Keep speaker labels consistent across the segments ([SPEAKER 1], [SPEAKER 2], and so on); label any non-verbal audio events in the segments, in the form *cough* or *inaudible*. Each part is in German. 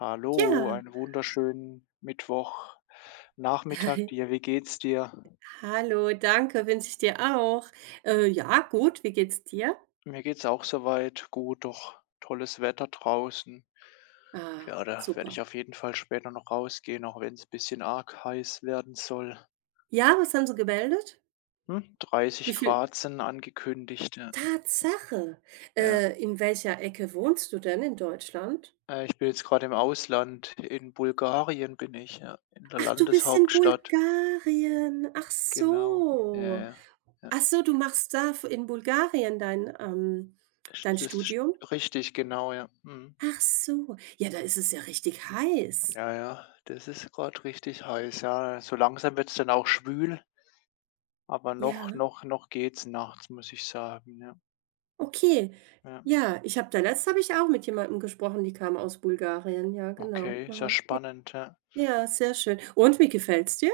[SPEAKER 1] Hallo,
[SPEAKER 2] Ja,
[SPEAKER 1] einen wunderschönen Mittwochnachmittag
[SPEAKER 2] *laughs*
[SPEAKER 1] dir. Wie geht's dir?
[SPEAKER 2] hallo, danke, wünsche ich dir auch. Ja, gut, wie geht's dir?
[SPEAKER 1] Mir geht's auch soweit gut, doch tolles Wetter draußen.
[SPEAKER 2] Ah,
[SPEAKER 1] Ja, da werde
[SPEAKER 2] super.
[SPEAKER 1] ich auf jeden Fall später noch rausgehen, auch wenn wenn's bisschen arg heiß werden soll.
[SPEAKER 2] Ja, was haben sie gemeldet?
[SPEAKER 1] Hm?
[SPEAKER 2] Wie
[SPEAKER 1] 30
[SPEAKER 2] viel?
[SPEAKER 1] Grad sind angekündigt. Ja.
[SPEAKER 2] Tatsache.
[SPEAKER 1] Ja.
[SPEAKER 2] In welcher Ecke wohnst du denn in Deutschland?
[SPEAKER 1] Ich bin jetzt gerade im Ausland. In Bulgarien bin ich, ja, in der
[SPEAKER 2] Ach, du bist in
[SPEAKER 1] Landeshauptstadt.
[SPEAKER 2] Bulgarien. Ach
[SPEAKER 1] Genau. Ja,
[SPEAKER 2] so.
[SPEAKER 1] ja. Ja.
[SPEAKER 2] Ach so, du machst da in Bulgarien dein
[SPEAKER 1] Ist
[SPEAKER 2] Studium?
[SPEAKER 1] richtig, genau, ja. Mhm.
[SPEAKER 2] Ach so. Ja, da ist es ja richtig heiß.
[SPEAKER 1] Ja, ja, das ist gerade richtig heiß, ja. So langsam wird's dann auch schwül, aber noch
[SPEAKER 2] Ja.
[SPEAKER 1] noch noch geht's nachts, muss ich sagen, ja.
[SPEAKER 2] Okay.
[SPEAKER 1] Ja.
[SPEAKER 2] Ja, ich habe da letzt habe ich auch mit jemandem gesprochen, die kam aus Bulgarien. Ja, genau.
[SPEAKER 1] Okay, sehr
[SPEAKER 2] Aha. J
[SPEAKER 1] spannend, ja.
[SPEAKER 2] Ja, sehr schön. Und wie gefällt's dir?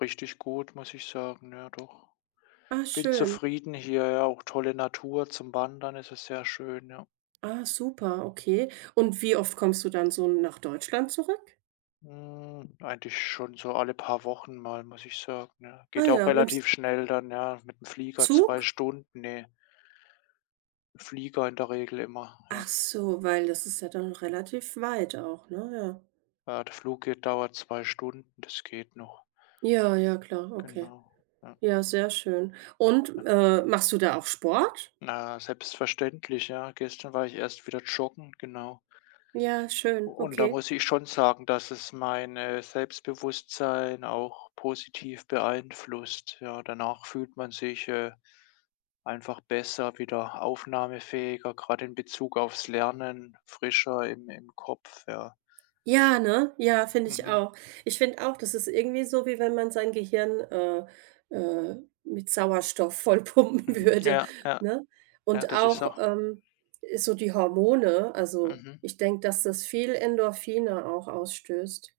[SPEAKER 1] Richtig gut, muss ich sagen, ja doch.
[SPEAKER 2] Ah,
[SPEAKER 1] Bin
[SPEAKER 2] schön.
[SPEAKER 1] zufrieden hier, ja, auch tolle Natur zum Wandern, ist es sehr schön, ja.
[SPEAKER 2] Ah, super, okay. Und wie oft kommst du dann so nach Deutschland zurück?
[SPEAKER 1] Hm, eigentlich schon so alle paar Wochen mal, muss ich sagen, ja.
[SPEAKER 2] Ah
[SPEAKER 1] Geht ja auch
[SPEAKER 2] ja, nimmst
[SPEAKER 1] relativ schnell dann, ja, mit dem Flieger 2
[SPEAKER 2] Zug?
[SPEAKER 1] Stunden, ne, Flieger in der Regel immer,
[SPEAKER 2] Ach
[SPEAKER 1] ja.
[SPEAKER 2] so, weil das ist ja dann relativ weit auch, ne? Ja.
[SPEAKER 1] Ja, der Flug geht dauert 2 Stunden, das geht noch.
[SPEAKER 2] Ja, ja, klar, okay.
[SPEAKER 1] Genau. Ja,
[SPEAKER 2] Ja, sehr schön. Und,
[SPEAKER 1] ja.
[SPEAKER 2] machst du da auch Sport?
[SPEAKER 1] Na, selbstverständlich, ja. Gestern war ich erst wieder joggen, genau.
[SPEAKER 2] Ja, schön,
[SPEAKER 1] Und da
[SPEAKER 2] okay.
[SPEAKER 1] muss ich schon sagen, dass es mein, Selbstbewusstsein auch positiv beeinflusst. Ja, danach fühlt man sich, einfach besser, wieder aufnahmefähiger, gerade in Bezug aufs Lernen, frischer im Kopf, ja.
[SPEAKER 2] Ja, ne? Ja, finde ich
[SPEAKER 1] Mhm,
[SPEAKER 2] auch. Ich finde auch, das ist irgendwie so, wie wenn man sein Gehirn, äh, mit Sauerstoff vollpumpen *laughs*
[SPEAKER 1] mhm.
[SPEAKER 2] würde,
[SPEAKER 1] Ja, ja,
[SPEAKER 2] ne?
[SPEAKER 1] ja,
[SPEAKER 2] Und
[SPEAKER 1] das ist
[SPEAKER 2] auch,
[SPEAKER 1] auch
[SPEAKER 2] so die Hormone, also,
[SPEAKER 1] mhm.
[SPEAKER 2] ich denke, dass das viel Endorphine auch ausstößt,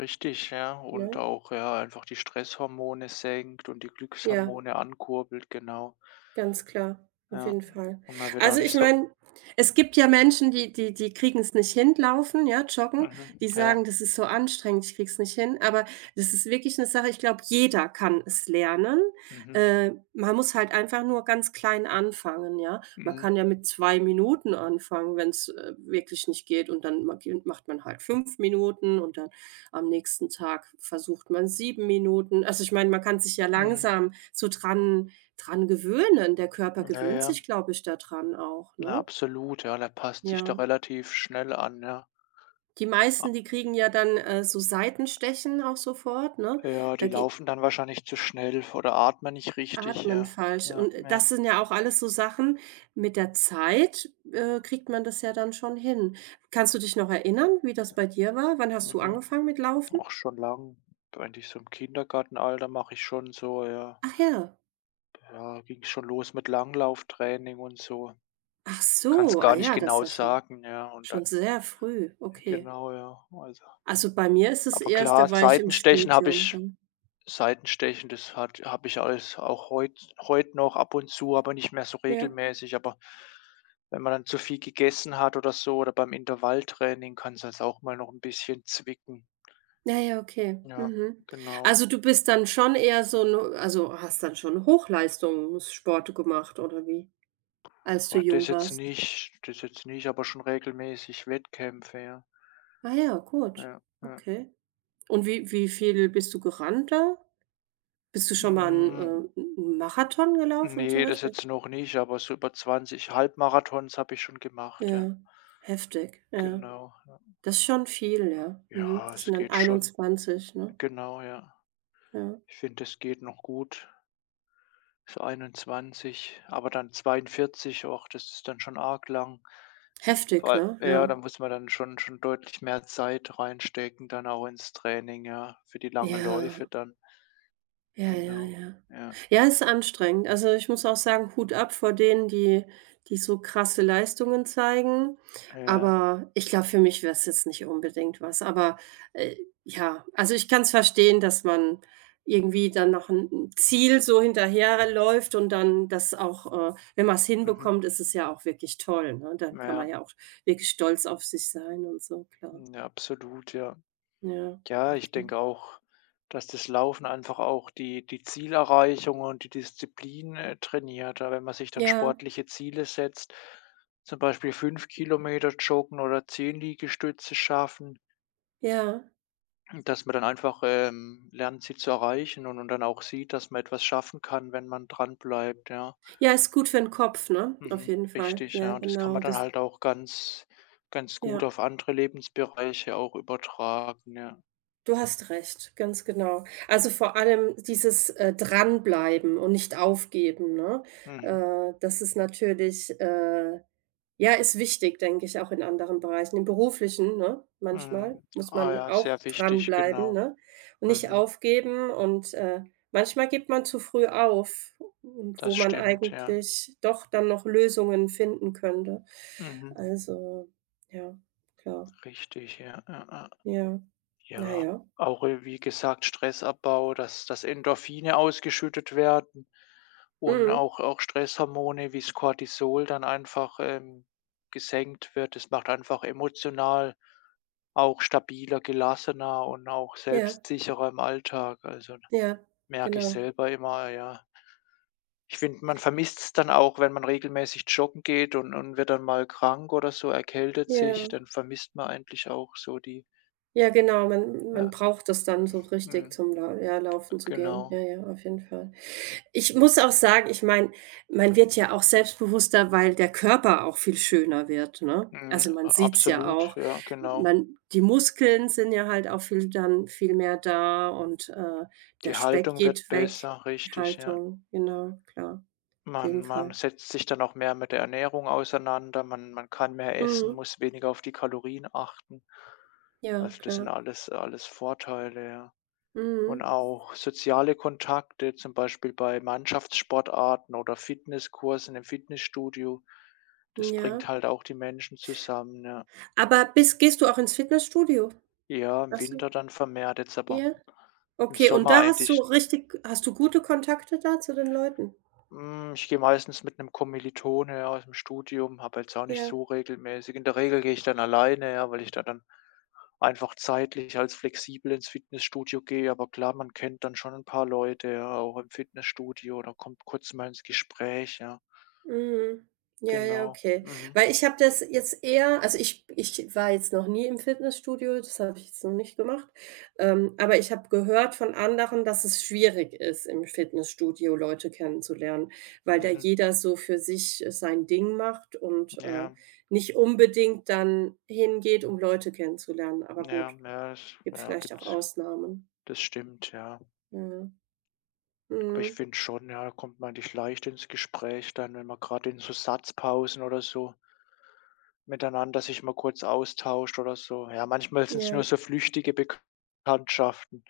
[SPEAKER 1] Richtig, ja. Und
[SPEAKER 2] ne?
[SPEAKER 1] auch, ja, einfach die Stresshormone senkt und die
[SPEAKER 2] Ja.
[SPEAKER 1] Glückshormone ankurbelt, genau.
[SPEAKER 2] Ganz klar, auf
[SPEAKER 1] Ja.
[SPEAKER 2] jeden Fall.
[SPEAKER 1] Und man wird auch
[SPEAKER 2] Also,
[SPEAKER 1] nicht
[SPEAKER 2] ich
[SPEAKER 1] so
[SPEAKER 2] meine, es gibt ja Menschen, die die kriegen es nicht hin, Laufen, ja, Joggen.
[SPEAKER 1] mhm,
[SPEAKER 2] Die
[SPEAKER 1] ja,
[SPEAKER 2] sagen: „Das ist so anstrengend, ich krieg's nicht hin.“ Aber das ist wirklich eine Sache, ich glaube, jeder kann es lernen.
[SPEAKER 1] mhm,
[SPEAKER 2] Man muss halt einfach nur ganz klein anfangen, ja? Man
[SPEAKER 1] mhm,
[SPEAKER 2] kann ja mit 2 Minuten anfangen, wenn's, wirklich nicht geht und dann ma macht man halt 5 Minuten und dann am nächsten Tag versucht man 7 Minuten. Also, ich meine, man kann sich ja
[SPEAKER 1] mhm.
[SPEAKER 2] langsam so dran gewöhnen. Der Körper
[SPEAKER 1] Ja,
[SPEAKER 2] gewöhnt sich,
[SPEAKER 1] ja.
[SPEAKER 2] glaube ich, daran auch,
[SPEAKER 1] Na,
[SPEAKER 2] ne?
[SPEAKER 1] absolut, ja. Der passt sich da
[SPEAKER 2] Ja.
[SPEAKER 1] relativ schnell an, ja.
[SPEAKER 2] Die
[SPEAKER 1] A
[SPEAKER 2] meisten, die kriegen ja dann, so Seitenstechen auch sofort, ne?
[SPEAKER 1] ja,
[SPEAKER 2] Da
[SPEAKER 1] die
[SPEAKER 2] geht
[SPEAKER 1] laufen dann wahrscheinlich zu schnell oder atmen nicht richtig,
[SPEAKER 2] Atmen
[SPEAKER 1] ja.
[SPEAKER 2] falsch.
[SPEAKER 1] Ja,
[SPEAKER 2] Und
[SPEAKER 1] ja,
[SPEAKER 2] das sind ja auch alles so Sachen, mit der Zeit, kriegt man das ja dann schon hin. Kannst du dich noch erinnern, wie das bei dir war? Wann hast du
[SPEAKER 1] mhm.
[SPEAKER 2] angefangen mit Laufen?
[SPEAKER 1] Auch schon lang. Eigentlich so im Kindergartenalter mache ich schon so, ja.
[SPEAKER 2] Ach ja.
[SPEAKER 1] Ja, ging schon los mit Langlauftraining und so.
[SPEAKER 2] Ach
[SPEAKER 1] Kann's
[SPEAKER 2] so, ah
[SPEAKER 1] gar nicht
[SPEAKER 2] ja, das ist
[SPEAKER 1] genau
[SPEAKER 2] ja schon
[SPEAKER 1] sagen, ja, und
[SPEAKER 2] schon
[SPEAKER 1] dann
[SPEAKER 2] sehr früh,
[SPEAKER 1] ja
[SPEAKER 2] okay.
[SPEAKER 1] genau, ja. Also,
[SPEAKER 2] Also, bei mir ist es
[SPEAKER 1] aber
[SPEAKER 2] erst, da
[SPEAKER 1] klar,
[SPEAKER 2] war ich im
[SPEAKER 1] Seitenstechen habe
[SPEAKER 2] Studium
[SPEAKER 1] ich,
[SPEAKER 2] dann.
[SPEAKER 1] Seitenstechen, das hat habe ich alles auch heut noch ab und zu, aber nicht mehr so
[SPEAKER 2] Ja.
[SPEAKER 1] regelmäßig. Aber wenn man dann zu viel gegessen hat oder so oder beim Intervalltraining kann's halt auch mal noch 'n bisschen zwicken.
[SPEAKER 2] Ja, ja, okay.
[SPEAKER 1] Ja,
[SPEAKER 2] Mhm.
[SPEAKER 1] genau.
[SPEAKER 2] Also, du bist dann schon eher hast dann schon Hochleistungssport gemacht oder wie, als du
[SPEAKER 1] Boah, das
[SPEAKER 2] jung
[SPEAKER 1] jetzt
[SPEAKER 2] warst?
[SPEAKER 1] nicht das jetzt nicht, aber schon regelmäßig Wettkämpfe, ja.
[SPEAKER 2] Ah ja, gut.
[SPEAKER 1] Ja, ja.
[SPEAKER 2] Okay. Und wie viel bist du gerannt da? Bist du schon mal
[SPEAKER 1] Hm.
[SPEAKER 2] einen 'n Marathon gelaufen zum
[SPEAKER 1] Ne, das
[SPEAKER 2] Beispiel?
[SPEAKER 1] jetzt noch nicht, aber so über 20 Halbmarathons habe ich schon gemacht, ja.
[SPEAKER 2] Ja, heftig, ja.
[SPEAKER 1] Genau, ja.
[SPEAKER 2] Das ist schon viel, ja. Mhm.
[SPEAKER 1] Ja,
[SPEAKER 2] Das sind
[SPEAKER 1] es
[SPEAKER 2] dann
[SPEAKER 1] geht schon.
[SPEAKER 2] 21, ne?
[SPEAKER 1] Genau, ja.
[SPEAKER 2] Ja.
[SPEAKER 1] Ich finde, es geht noch gut. So 21, aber dann 42 auch, das ist dann schon arg lang. Vor
[SPEAKER 2] Heftig,
[SPEAKER 1] all
[SPEAKER 2] ne?
[SPEAKER 1] ja, da
[SPEAKER 2] Ja.
[SPEAKER 1] muss man dann schon deutlich mehr Zeit reinstecken, dann auch ins Training, ja, für die langen
[SPEAKER 2] Ja.
[SPEAKER 1] Läufe dann.
[SPEAKER 2] Ja, ja,
[SPEAKER 1] Genau,
[SPEAKER 2] ja.
[SPEAKER 1] ja,
[SPEAKER 2] Ja, ist anstrengend. Also, ich muss auch sagen, Hut ab vor denen, die die so krasse Leistungen zeigen.
[SPEAKER 1] ja,
[SPEAKER 2] Aber ich glaube, für mich wäre es jetzt nicht unbedingt was. Aber, äh, ja, also, ich kann es verstehen, dass man irgendwie dann noch ein 'n Ziel so hinterherläuft und dann das auch wenn man es
[SPEAKER 1] mhm,
[SPEAKER 2] hinbekommt, ist es ja auch wirklich toll, ne? Dann kann man
[SPEAKER 1] ja,
[SPEAKER 2] ja auch wirklich stolz auf sich sein und so, klar.
[SPEAKER 1] ja, absolut, ja.
[SPEAKER 2] Ja,
[SPEAKER 1] Ja, ich
[SPEAKER 2] okay.
[SPEAKER 1] denke auch, dass das Laufen einfach auch die Zielerreichung und die Disziplin, trainiert. Da wenn man sich dann
[SPEAKER 2] Ja,
[SPEAKER 1] sportliche Ziele setzt, zum Beispiel 5 Kilometer joggen oder 10 Liegestütze schaffen,
[SPEAKER 2] ja.
[SPEAKER 1] dass man dann einfach, lernt, sie zu erreichen und dann auch sieht, dass man etwas schaffen kann, wenn man dran bleibt, ja.
[SPEAKER 2] Ja, ist gut für 'n Kopf, ne? Auf
[SPEAKER 1] Mhm,
[SPEAKER 2] jeden Fall.
[SPEAKER 1] richtig,
[SPEAKER 2] Ja,
[SPEAKER 1] ja. Und das kann
[SPEAKER 2] genau,
[SPEAKER 1] man dann
[SPEAKER 2] das
[SPEAKER 1] halt auch ganz gut
[SPEAKER 2] ja.
[SPEAKER 1] auf andere Lebensbereiche auch übertragen, ja.
[SPEAKER 2] Du hast recht, ganz genau. Also, vor allem dieses, Dranbleiben und nicht aufgeben, ne?
[SPEAKER 1] Mhm.
[SPEAKER 2] Das ist natürlich, ja, ist wichtig, denke ich, auch in anderen Bereichen. Im Beruflichen, ne, manchmal
[SPEAKER 1] Mhm.
[SPEAKER 2] muss
[SPEAKER 1] Ah
[SPEAKER 2] man
[SPEAKER 1] ja,
[SPEAKER 2] auch
[SPEAKER 1] sehr wichtig,
[SPEAKER 2] dranbleiben,
[SPEAKER 1] genau.
[SPEAKER 2] ne, und nicht
[SPEAKER 1] Mhm.
[SPEAKER 2] aufgeben und, manchmal gibt man zu früh auf und wo
[SPEAKER 1] Das
[SPEAKER 2] man
[SPEAKER 1] stimmt, ja.
[SPEAKER 2] eigentlich doch dann noch Lösungen finden könnte.
[SPEAKER 1] Mhm.
[SPEAKER 2] Also, ja, klar.
[SPEAKER 1] Richtig, ja, ja, ja.
[SPEAKER 2] Ja.
[SPEAKER 1] Ja,
[SPEAKER 2] Naja.
[SPEAKER 1] auch wie gesagt, Stressabbau, dass Endorphine ausgeschüttet werden und
[SPEAKER 2] Mhm.
[SPEAKER 1] auch Stresshormone wie das Cortisol dann einfach gesenkt wird. Das macht einfach emotional auch stabiler, gelassener und auch
[SPEAKER 2] Ja,
[SPEAKER 1] selbstsicherer im Alltag. Also
[SPEAKER 2] ja,
[SPEAKER 1] merke ich
[SPEAKER 2] genau.
[SPEAKER 1] selber immer, ja. Ich finde, man vermisst es dann auch, wenn man regelmäßig joggen geht und wird dann mal krank oder so, erkältet sich,
[SPEAKER 2] Ja,
[SPEAKER 1] dann vermisst man eigentlich auch so die,
[SPEAKER 2] ja, genau. Man
[SPEAKER 1] ja,
[SPEAKER 2] braucht das dann so richtig
[SPEAKER 1] mhm,
[SPEAKER 2] zum Lau ja, Laufen zu gehen. Ja,
[SPEAKER 1] genau.
[SPEAKER 2] ja, auf jeden Fall. Ich muss auch sagen, ich meine, man wird ja auch selbstbewusster, weil der Körper auch viel schöner wird, ne?
[SPEAKER 1] Mhm,
[SPEAKER 2] Also, man sieht's ja
[SPEAKER 1] absolut,
[SPEAKER 2] auch.
[SPEAKER 1] ja, genau.
[SPEAKER 2] Man Die Muskeln sind ja halt auch viel mehr da und, der
[SPEAKER 1] Die
[SPEAKER 2] Speck
[SPEAKER 1] Haltung wird
[SPEAKER 2] geht weg.
[SPEAKER 1] besser,
[SPEAKER 2] Die
[SPEAKER 1] richtig, ja.
[SPEAKER 2] Haltung, genau, klar, auf
[SPEAKER 1] Man
[SPEAKER 2] jeden
[SPEAKER 1] man
[SPEAKER 2] Fall.
[SPEAKER 1] setzt sich dann auch mehr mit der Ernährung auseinander, man kann mehr essen,
[SPEAKER 2] Mhm.
[SPEAKER 1] muss weniger auf die Kalorien achten.
[SPEAKER 2] Ja,
[SPEAKER 1] Also, das sind
[SPEAKER 2] klar.
[SPEAKER 1] alles Vorteile, ja. Und
[SPEAKER 2] Mhm.
[SPEAKER 1] auch soziale Kontakte, zum Beispiel bei Mannschaftssportarten oder Fitnesskursen im Fitnessstudio. Das
[SPEAKER 2] Ja.
[SPEAKER 1] bringt halt auch die Menschen zusammen, ja.
[SPEAKER 2] Aber bist gehst du auch ins Fitnessstudio?
[SPEAKER 1] Ja, im
[SPEAKER 2] Machst du
[SPEAKER 1] Winter dann vermehrt jetzt, aber
[SPEAKER 2] ja?
[SPEAKER 1] im
[SPEAKER 2] Okay, und
[SPEAKER 1] Sommer
[SPEAKER 2] da hast du
[SPEAKER 1] eigentlich
[SPEAKER 2] richtig hast du gute Kontakte da zu den Leuten?
[SPEAKER 1] hm, ich gehe meistens mit 'nem Kommilitone, ja, aus'm Studium, habe jetzt auch nicht
[SPEAKER 2] Ja.
[SPEAKER 1] so regelmäßig. In der Regel gehe ich dann alleine, ja, weil ich da dann einfach zeitlich als flexibel ins Fitnessstudio gehe. Aber klar, man kennt dann schon 'n paar Leute, ja, auch im Fitnessstudio oder kommt kurz mal ins Gespräch, ja.
[SPEAKER 2] Mhm. Ja, ja,
[SPEAKER 1] Genau.
[SPEAKER 2] okay.
[SPEAKER 1] Mhm.
[SPEAKER 2] Weil ich habe das jetzt eher also ich war jetzt noch nie im Fitnessstudio, das habe ich jetzt noch nicht gemacht, aber ich habe gehört von anderen, dass es schwierig ist, im Fitnessstudio Leute kennenzulernen, weil da
[SPEAKER 1] Mhm.
[SPEAKER 2] jeder so für sich, sein Ding macht und,
[SPEAKER 1] Ja,
[SPEAKER 2] nicht unbedingt dann hingeht, um Leute kennenzulernen, aber gut.
[SPEAKER 1] ja, ja, das
[SPEAKER 2] Gibt
[SPEAKER 1] ja,
[SPEAKER 2] vielleicht auch
[SPEAKER 1] gibt's,
[SPEAKER 2] Ausnahmen.
[SPEAKER 1] das stimmt, ja.
[SPEAKER 2] Ja.
[SPEAKER 1] Aber ich
[SPEAKER 2] Mhm.
[SPEAKER 1] finde schon, ja, da kommt man eigentlich leicht ins Gespräch dann, wenn man grad in so Satzpausen oder so miteinander sich mal kurz austauscht oder so. Ja, manchmal sind es
[SPEAKER 2] Ja.
[SPEAKER 1] nur so flüchtige Bekanntschaften,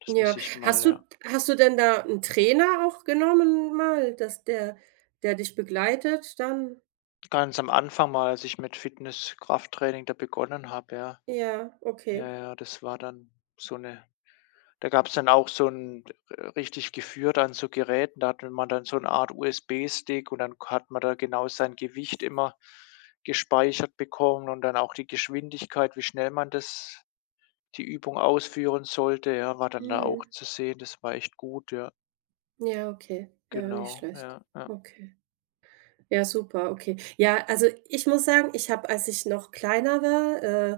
[SPEAKER 1] dass man
[SPEAKER 2] Ja.
[SPEAKER 1] sich mal
[SPEAKER 2] Hast du
[SPEAKER 1] ja,
[SPEAKER 2] hast du denn da 'n Trainer auch genommen mal, dass der der dich begleitet dann?
[SPEAKER 1] ganz am Anfang mal, als ich mit Fitness Krafttraining da begonnen habe, ja.
[SPEAKER 2] Ja,
[SPEAKER 1] Ja,
[SPEAKER 2] okay.
[SPEAKER 1] ja, das war dann so eine, da gab es dann auch so ein r richtig geführt an so Geräten, da hatte man dann so eine Art USB-Stick und dann hat man da genau sein Gewicht immer gespeichert bekommen und dann auch die Geschwindigkeit, wie schnell man das die Übung ausführen sollte, ja, war dann da auch
[SPEAKER 2] Mhm.
[SPEAKER 1] zu sehen. Das war echt gut, ja,
[SPEAKER 2] Ja, okay. Ja, nicht
[SPEAKER 1] genau,
[SPEAKER 2] schlecht.
[SPEAKER 1] ja, ja.
[SPEAKER 2] Okay. Ja, super, okay. Ja, also ich muss sagen, ich habe, als ich noch kleiner war, äh,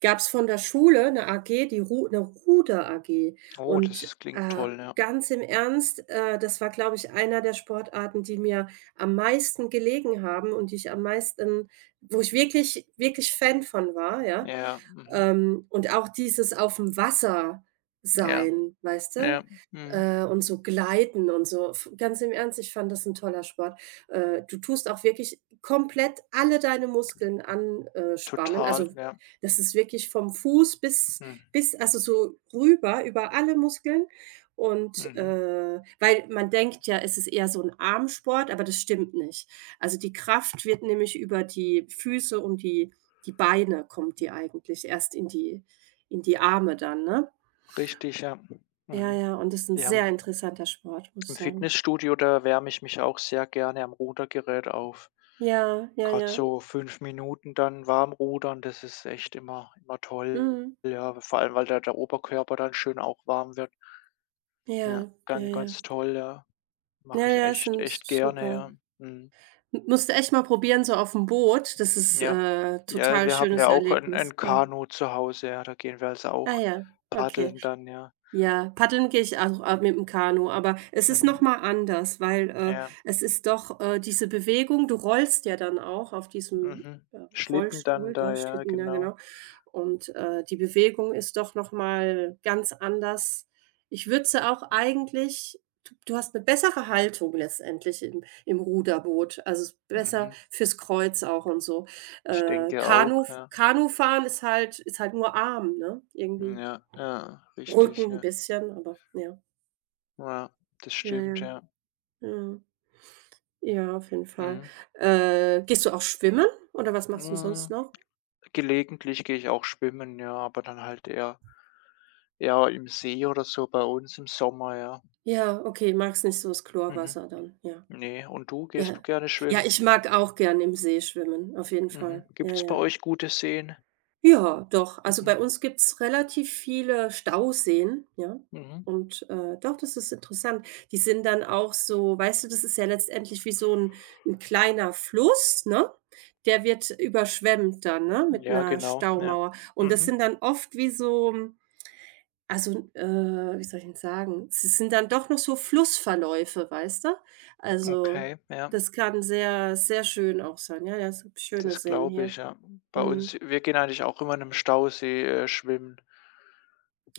[SPEAKER 2] gab's von der Schule 'ne AG, die Ru 'ne Ruder-AG.
[SPEAKER 1] Oh, das
[SPEAKER 2] Und,
[SPEAKER 1] ist klingt toll, ja.
[SPEAKER 2] ganz im Ernst, das war, glaube ich, einer der Sportarten, die mir am meisten gelegen haben und die ich am meisten wo ich wirklich, wirklich Fan von war, ja.
[SPEAKER 1] Ja, mhm.
[SPEAKER 2] Und auch dieses auf dem Wasser
[SPEAKER 1] Ja,
[SPEAKER 2] sein, weißt
[SPEAKER 1] ja,
[SPEAKER 2] du?
[SPEAKER 1] mhm.
[SPEAKER 2] Und so gleiten und so. F Ganz im Ernst, ich fand das ein toller Sport. Du tust auch wirklich komplett alle deine Muskeln anspannen.
[SPEAKER 1] Total,
[SPEAKER 2] Also,
[SPEAKER 1] ja.
[SPEAKER 2] das ist wirklich vom Fuß bis
[SPEAKER 1] Mhm.
[SPEAKER 2] bis also, so rüber über alle Muskeln und,
[SPEAKER 1] Mhm.
[SPEAKER 2] weil man denkt ja, es ist eher so ein Armsport, aber das stimmt nicht. Also, die Kraft wird nämlich über die Füße und die Beine kommt die eigentlich, erst in die Arme dann, ne?
[SPEAKER 1] Richtig, ja.
[SPEAKER 2] Ja,
[SPEAKER 1] Mhm.
[SPEAKER 2] ja, und das ist ein
[SPEAKER 1] Ja,
[SPEAKER 2] sehr interessanter Sport, muss ich
[SPEAKER 1] im
[SPEAKER 2] sagen.
[SPEAKER 1] Fitnessstudio, da wärme ich mich auch sehr gerne am Rudergerät auf.
[SPEAKER 2] Ja, ja,
[SPEAKER 1] Gerade
[SPEAKER 2] ja.
[SPEAKER 1] so 5 Minuten dann warm rudern, das ist echt immer toll,
[SPEAKER 2] Mhm.
[SPEAKER 1] ja, vor allem, weil da der Oberkörper dann schön auch warm wird. Ja,
[SPEAKER 2] Ja, ja,
[SPEAKER 1] ganz,
[SPEAKER 2] ja.
[SPEAKER 1] ganz toll, ja.
[SPEAKER 2] Ja,
[SPEAKER 1] Mache ich
[SPEAKER 2] ja, ist
[SPEAKER 1] echt
[SPEAKER 2] 'n
[SPEAKER 1] echt gerne,
[SPEAKER 2] super.
[SPEAKER 1] ja. Mhm.
[SPEAKER 2] M Musst du echt mal probieren, so auf dem Boot. Das ist,
[SPEAKER 1] Ja. Ja,
[SPEAKER 2] total
[SPEAKER 1] wir haben
[SPEAKER 2] schönes
[SPEAKER 1] ja auch ein
[SPEAKER 2] Erlebnis.
[SPEAKER 1] 'n
[SPEAKER 2] Ja.
[SPEAKER 1] Kanu zu Hause, ja, da gehen wir also
[SPEAKER 2] Ah
[SPEAKER 1] auch
[SPEAKER 2] ja, okay.
[SPEAKER 1] paddeln dann, ja.
[SPEAKER 2] Ja, paddeln gehe ich auch, mit dem Kanu, aber es ist noch
[SPEAKER 1] Mhm.
[SPEAKER 2] mal anders, weil,
[SPEAKER 1] Ja,
[SPEAKER 2] es ist doch, diese Bewegung du rollst ja dann auch auf diesem,
[SPEAKER 1] mhm.
[SPEAKER 2] äh,
[SPEAKER 1] Schlitten dann
[SPEAKER 2] Rollstuhl da,
[SPEAKER 1] da, ja,
[SPEAKER 2] Schlitten, ja
[SPEAKER 1] genau.
[SPEAKER 2] genau. Und, die Bewegung ist doch noch mal ganz anders. Ich würde sie auch eigentlich du du hast eine bessere Haltung letztendlich im Ruderboot, also, es ist besser
[SPEAKER 1] Mhm.
[SPEAKER 2] fürs Kreuz auch und so.
[SPEAKER 1] Ich denke auch, ja.
[SPEAKER 2] Kanufahren ist halt nur Arm, ne, irgendwie.
[SPEAKER 1] Ja, ja,
[SPEAKER 2] Rücken
[SPEAKER 1] richtig,
[SPEAKER 2] ein
[SPEAKER 1] ja.
[SPEAKER 2] bisschen, aber ja.
[SPEAKER 1] Ja, das
[SPEAKER 2] Ja,
[SPEAKER 1] stimmt,
[SPEAKER 2] ja,
[SPEAKER 1] ja.
[SPEAKER 2] ja. Ja, auf jeden Fall.
[SPEAKER 1] Mhm.
[SPEAKER 2] Gehst du auch schwimmen oder was machst du sonst
[SPEAKER 1] Hm,
[SPEAKER 2] noch?
[SPEAKER 1] gelegentlich gehe ich auch schwimmen, ja, aber dann halt eher im See oder so bei uns im Sommer, ja.
[SPEAKER 2] Ja, okay, magst nicht so das
[SPEAKER 1] Mhm.
[SPEAKER 2] Chlorwasser dann, ja.
[SPEAKER 1] Ne, und du, gehst du
[SPEAKER 2] Ja.
[SPEAKER 1] gerne
[SPEAKER 2] Ja,
[SPEAKER 1] schwimmen?
[SPEAKER 2] ich mag auch gern im See schwimmen, auf jeden
[SPEAKER 1] Mhm.
[SPEAKER 2] Fall. Ja,
[SPEAKER 1] Gibt's bei
[SPEAKER 2] ja.
[SPEAKER 1] euch gute Seen?
[SPEAKER 2] Ja, doch. Also, bei
[SPEAKER 1] Mhm,
[SPEAKER 2] uns gibt's relativ viele Stauseen, ja?
[SPEAKER 1] mhm.
[SPEAKER 2] Und, doch, das ist interessant. Die sind dann auch so weißt du, das ist ja letztendlich wie so ein 'n kleiner Fluss, ne? Der wird überschwemmt dann, ne, mit
[SPEAKER 1] Ja,
[SPEAKER 2] einer
[SPEAKER 1] genau, ja.
[SPEAKER 2] Staumauer. Und das
[SPEAKER 1] Mhm.
[SPEAKER 2] sind dann oft wie soll ich denn sagen? Es sind dann doch noch so Flussverläufe, weißt du? Also,
[SPEAKER 1] Okay, ja,
[SPEAKER 2] das kann sehr, sehr schön auch sein. Ja, ja, es gibt schöne
[SPEAKER 1] das
[SPEAKER 2] Seen
[SPEAKER 1] glaube
[SPEAKER 2] hier.
[SPEAKER 1] ich, ja. Bei uns
[SPEAKER 2] Mhm.
[SPEAKER 1] wir gehen eigentlich auch immer in 'nem Stausee, schwimmen.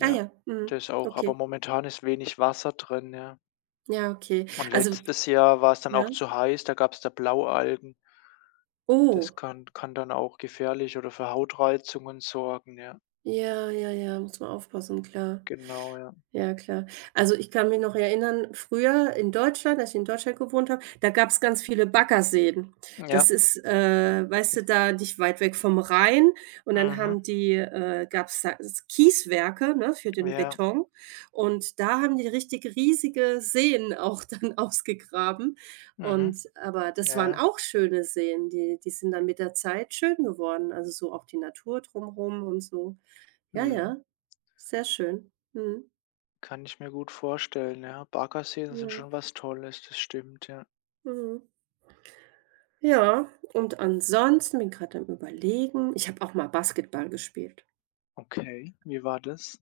[SPEAKER 2] Ah ja, mhm,
[SPEAKER 1] das auch, aber
[SPEAKER 2] okay.
[SPEAKER 1] momentan ist wenig Wasser drin, ja.
[SPEAKER 2] Ja, okay.
[SPEAKER 1] Und
[SPEAKER 2] Also
[SPEAKER 1] letztes Jahr war es dann
[SPEAKER 2] ja?
[SPEAKER 1] auch zu heiß, da gab's da Blaualgen. Das
[SPEAKER 2] Oh.
[SPEAKER 1] kann dann auch gefährlich oder für Hautreizungen sorgen, ja.
[SPEAKER 2] Ja, ja, ja, muss man aufpassen, klar.
[SPEAKER 1] Genau, ja.
[SPEAKER 2] Ja, klar. Also, ich kann mich noch erinnern, früher in Deutschland, als ich in Deutschland gewohnt habe, da gab's ganz viele Baggerseen. Das
[SPEAKER 1] Ja.
[SPEAKER 2] ist, weißt du, da nicht weit weg vom Rhein und dann
[SPEAKER 1] Mhm.
[SPEAKER 2] haben die, gab's da s Kieswerke, ne, für den
[SPEAKER 1] Ja.
[SPEAKER 2] Beton und da haben die richtig riesige Seen auch dann *laughs* ausgegraben
[SPEAKER 1] Mhm.
[SPEAKER 2] und aber das
[SPEAKER 1] Ja,
[SPEAKER 2] waren
[SPEAKER 1] ja.
[SPEAKER 2] auch schöne Seen, die die sind dann mit der Zeit schön geworden, also, so auch die Natur drumherum und so. Ja, ja,
[SPEAKER 1] Mhm.
[SPEAKER 2] sehr schön. Mhm.
[SPEAKER 1] Kann ich mir gut vorstellen, ja. Barker-Szenen sind
[SPEAKER 2] Ja.
[SPEAKER 1] schon was Tolles, das stimmt, ja.
[SPEAKER 2] Mhm. Ja, und ansonsten bin gerade am Überlegen ich habe auch mal Basketball gespielt.
[SPEAKER 1] Okay, wie war das?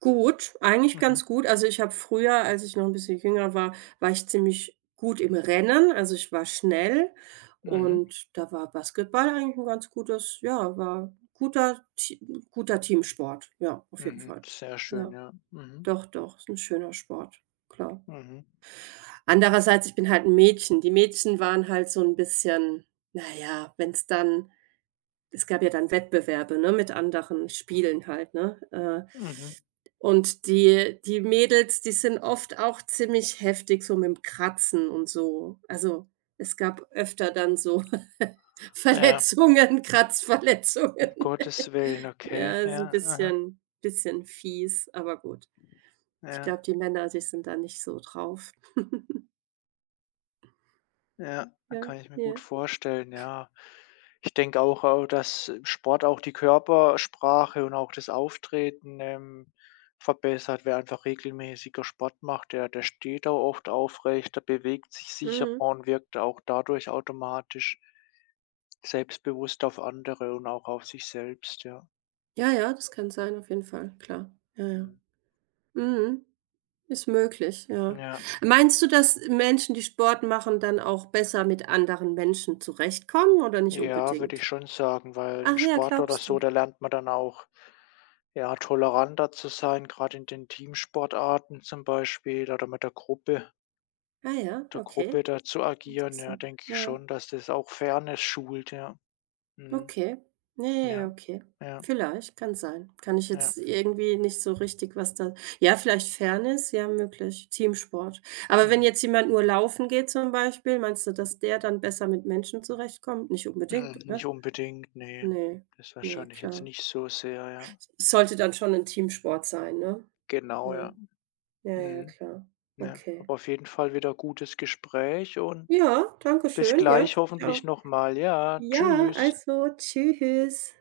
[SPEAKER 2] Gut, eigentlich
[SPEAKER 1] Mhm,
[SPEAKER 2] ganz gut. Also, ich habe früher, als ich noch ein bisschen jünger war, war ich ziemlich gut im Rennen. Also, ich war schnell
[SPEAKER 1] mhm,
[SPEAKER 2] und da war Basketball eigentlich ein ganz gutes ja, war guter Teamsport. Ja, auf jeden
[SPEAKER 1] mhm,
[SPEAKER 2] Fall.
[SPEAKER 1] sehr schön,
[SPEAKER 2] Ja,
[SPEAKER 1] ja. Mhm,
[SPEAKER 2] doch, doch, ist ein schöner Sport, klar.
[SPEAKER 1] mhm,
[SPEAKER 2] Andererseits, ich bin halt ein Mädchen. Die Mädchen waren halt so ein bisschen na ja, Es gab ja dann Wettbewerbe, ne, mit anderen Spielen halt, ne?
[SPEAKER 1] mhm.
[SPEAKER 2] Und die Mädels, die sind oft auch ziemlich heftig so mit'm Kratzen und so. Also, es gab öfter dann so *laughs*
[SPEAKER 1] Ja,
[SPEAKER 2] Verletzungen,
[SPEAKER 1] um
[SPEAKER 2] Kratzverletzungen.
[SPEAKER 1] Gottes
[SPEAKER 2] *laughs*
[SPEAKER 1] Willen, okay,
[SPEAKER 2] Ja, ist ein
[SPEAKER 1] ja, aha,
[SPEAKER 2] bisschen fies, aber gut. Ich glaube,
[SPEAKER 1] ja.
[SPEAKER 2] die Männer, die sind da nicht so drauf.
[SPEAKER 1] Ja,
[SPEAKER 2] Ja,
[SPEAKER 1] kann ich mir gut
[SPEAKER 2] ja.
[SPEAKER 1] vorstellen, ja. Ich denke auch, dass im Sport auch die Körpersprache und auch das Auftreten, verbessert. Wer einfach regelmäßiger Sport macht, der steht auch oft aufrechter, bewegt sich sicherer
[SPEAKER 2] Mhm.
[SPEAKER 1] und wirkt auch dadurch automatisch selbstbewusst auf andere und auch auf sich selbst, ja.
[SPEAKER 2] Ja, ja, das kann sein auf jeden Fall, klar. Ja, ja.
[SPEAKER 1] Mhm.
[SPEAKER 2] Mhm. Ist möglich, ja.
[SPEAKER 1] Ja.
[SPEAKER 2] Meinst du, dass Menschen, die Sport machen, dann auch besser mit anderen Menschen zurechtkommen oder nicht
[SPEAKER 1] Ja, würde ich
[SPEAKER 2] unbedingt?
[SPEAKER 1] schon sagen, weil im
[SPEAKER 2] Ach ja,
[SPEAKER 1] Sport oder
[SPEAKER 2] glaubst du?
[SPEAKER 1] so, da lernt man dann auch, ja, toleranter zu sein, gerade in den Teamsportarten zum Beispiel oder mit der Gruppe
[SPEAKER 2] Ah ja,
[SPEAKER 1] der
[SPEAKER 2] okay,
[SPEAKER 1] Gruppe da zu agieren, ja,
[SPEAKER 2] interessant.
[SPEAKER 1] denke ich
[SPEAKER 2] Ja,
[SPEAKER 1] schon, dass das auch Fairness schult, ja. Mhm.
[SPEAKER 2] okay. Ja, ja, ja,
[SPEAKER 1] Ja,
[SPEAKER 2] okay.
[SPEAKER 1] ja,
[SPEAKER 2] Vielleicht, kann sein. Kann ich
[SPEAKER 1] ja.
[SPEAKER 2] jetzt irgendwie nicht so richtig was da ja, vielleicht Fairness, ja, möglich, Teamsport. Aber wenn
[SPEAKER 1] Mhm.
[SPEAKER 2] jetzt jemand nur laufen geht zum Beispiel, meinst du, dass der dann besser mit Menschen zurechtkommt? Nicht unbedingt,
[SPEAKER 1] Mhm.
[SPEAKER 2] oder?
[SPEAKER 1] Nicht unbedingt, nee,
[SPEAKER 2] Ne,
[SPEAKER 1] das
[SPEAKER 2] ne,
[SPEAKER 1] wahrscheinlich jetzt
[SPEAKER 2] klar.
[SPEAKER 1] nicht so sehr, ja.
[SPEAKER 2] Sollte dann schon 'n Teamsport sein, ne?
[SPEAKER 1] Genau,
[SPEAKER 2] Ja,
[SPEAKER 1] ja.
[SPEAKER 2] ja, ja,
[SPEAKER 1] Mhm.
[SPEAKER 2] klar.
[SPEAKER 1] Ja,
[SPEAKER 2] Okay.
[SPEAKER 1] aber auf jeden Fall wieder gutes Gespräch und
[SPEAKER 2] Ja, danke
[SPEAKER 1] bis
[SPEAKER 2] schön. Ja,
[SPEAKER 1] gleich
[SPEAKER 2] finde ich auch.
[SPEAKER 1] hoffentlich noch mal. Ja,
[SPEAKER 2] Ja,
[SPEAKER 1] tschüss.
[SPEAKER 2] also, tschüss.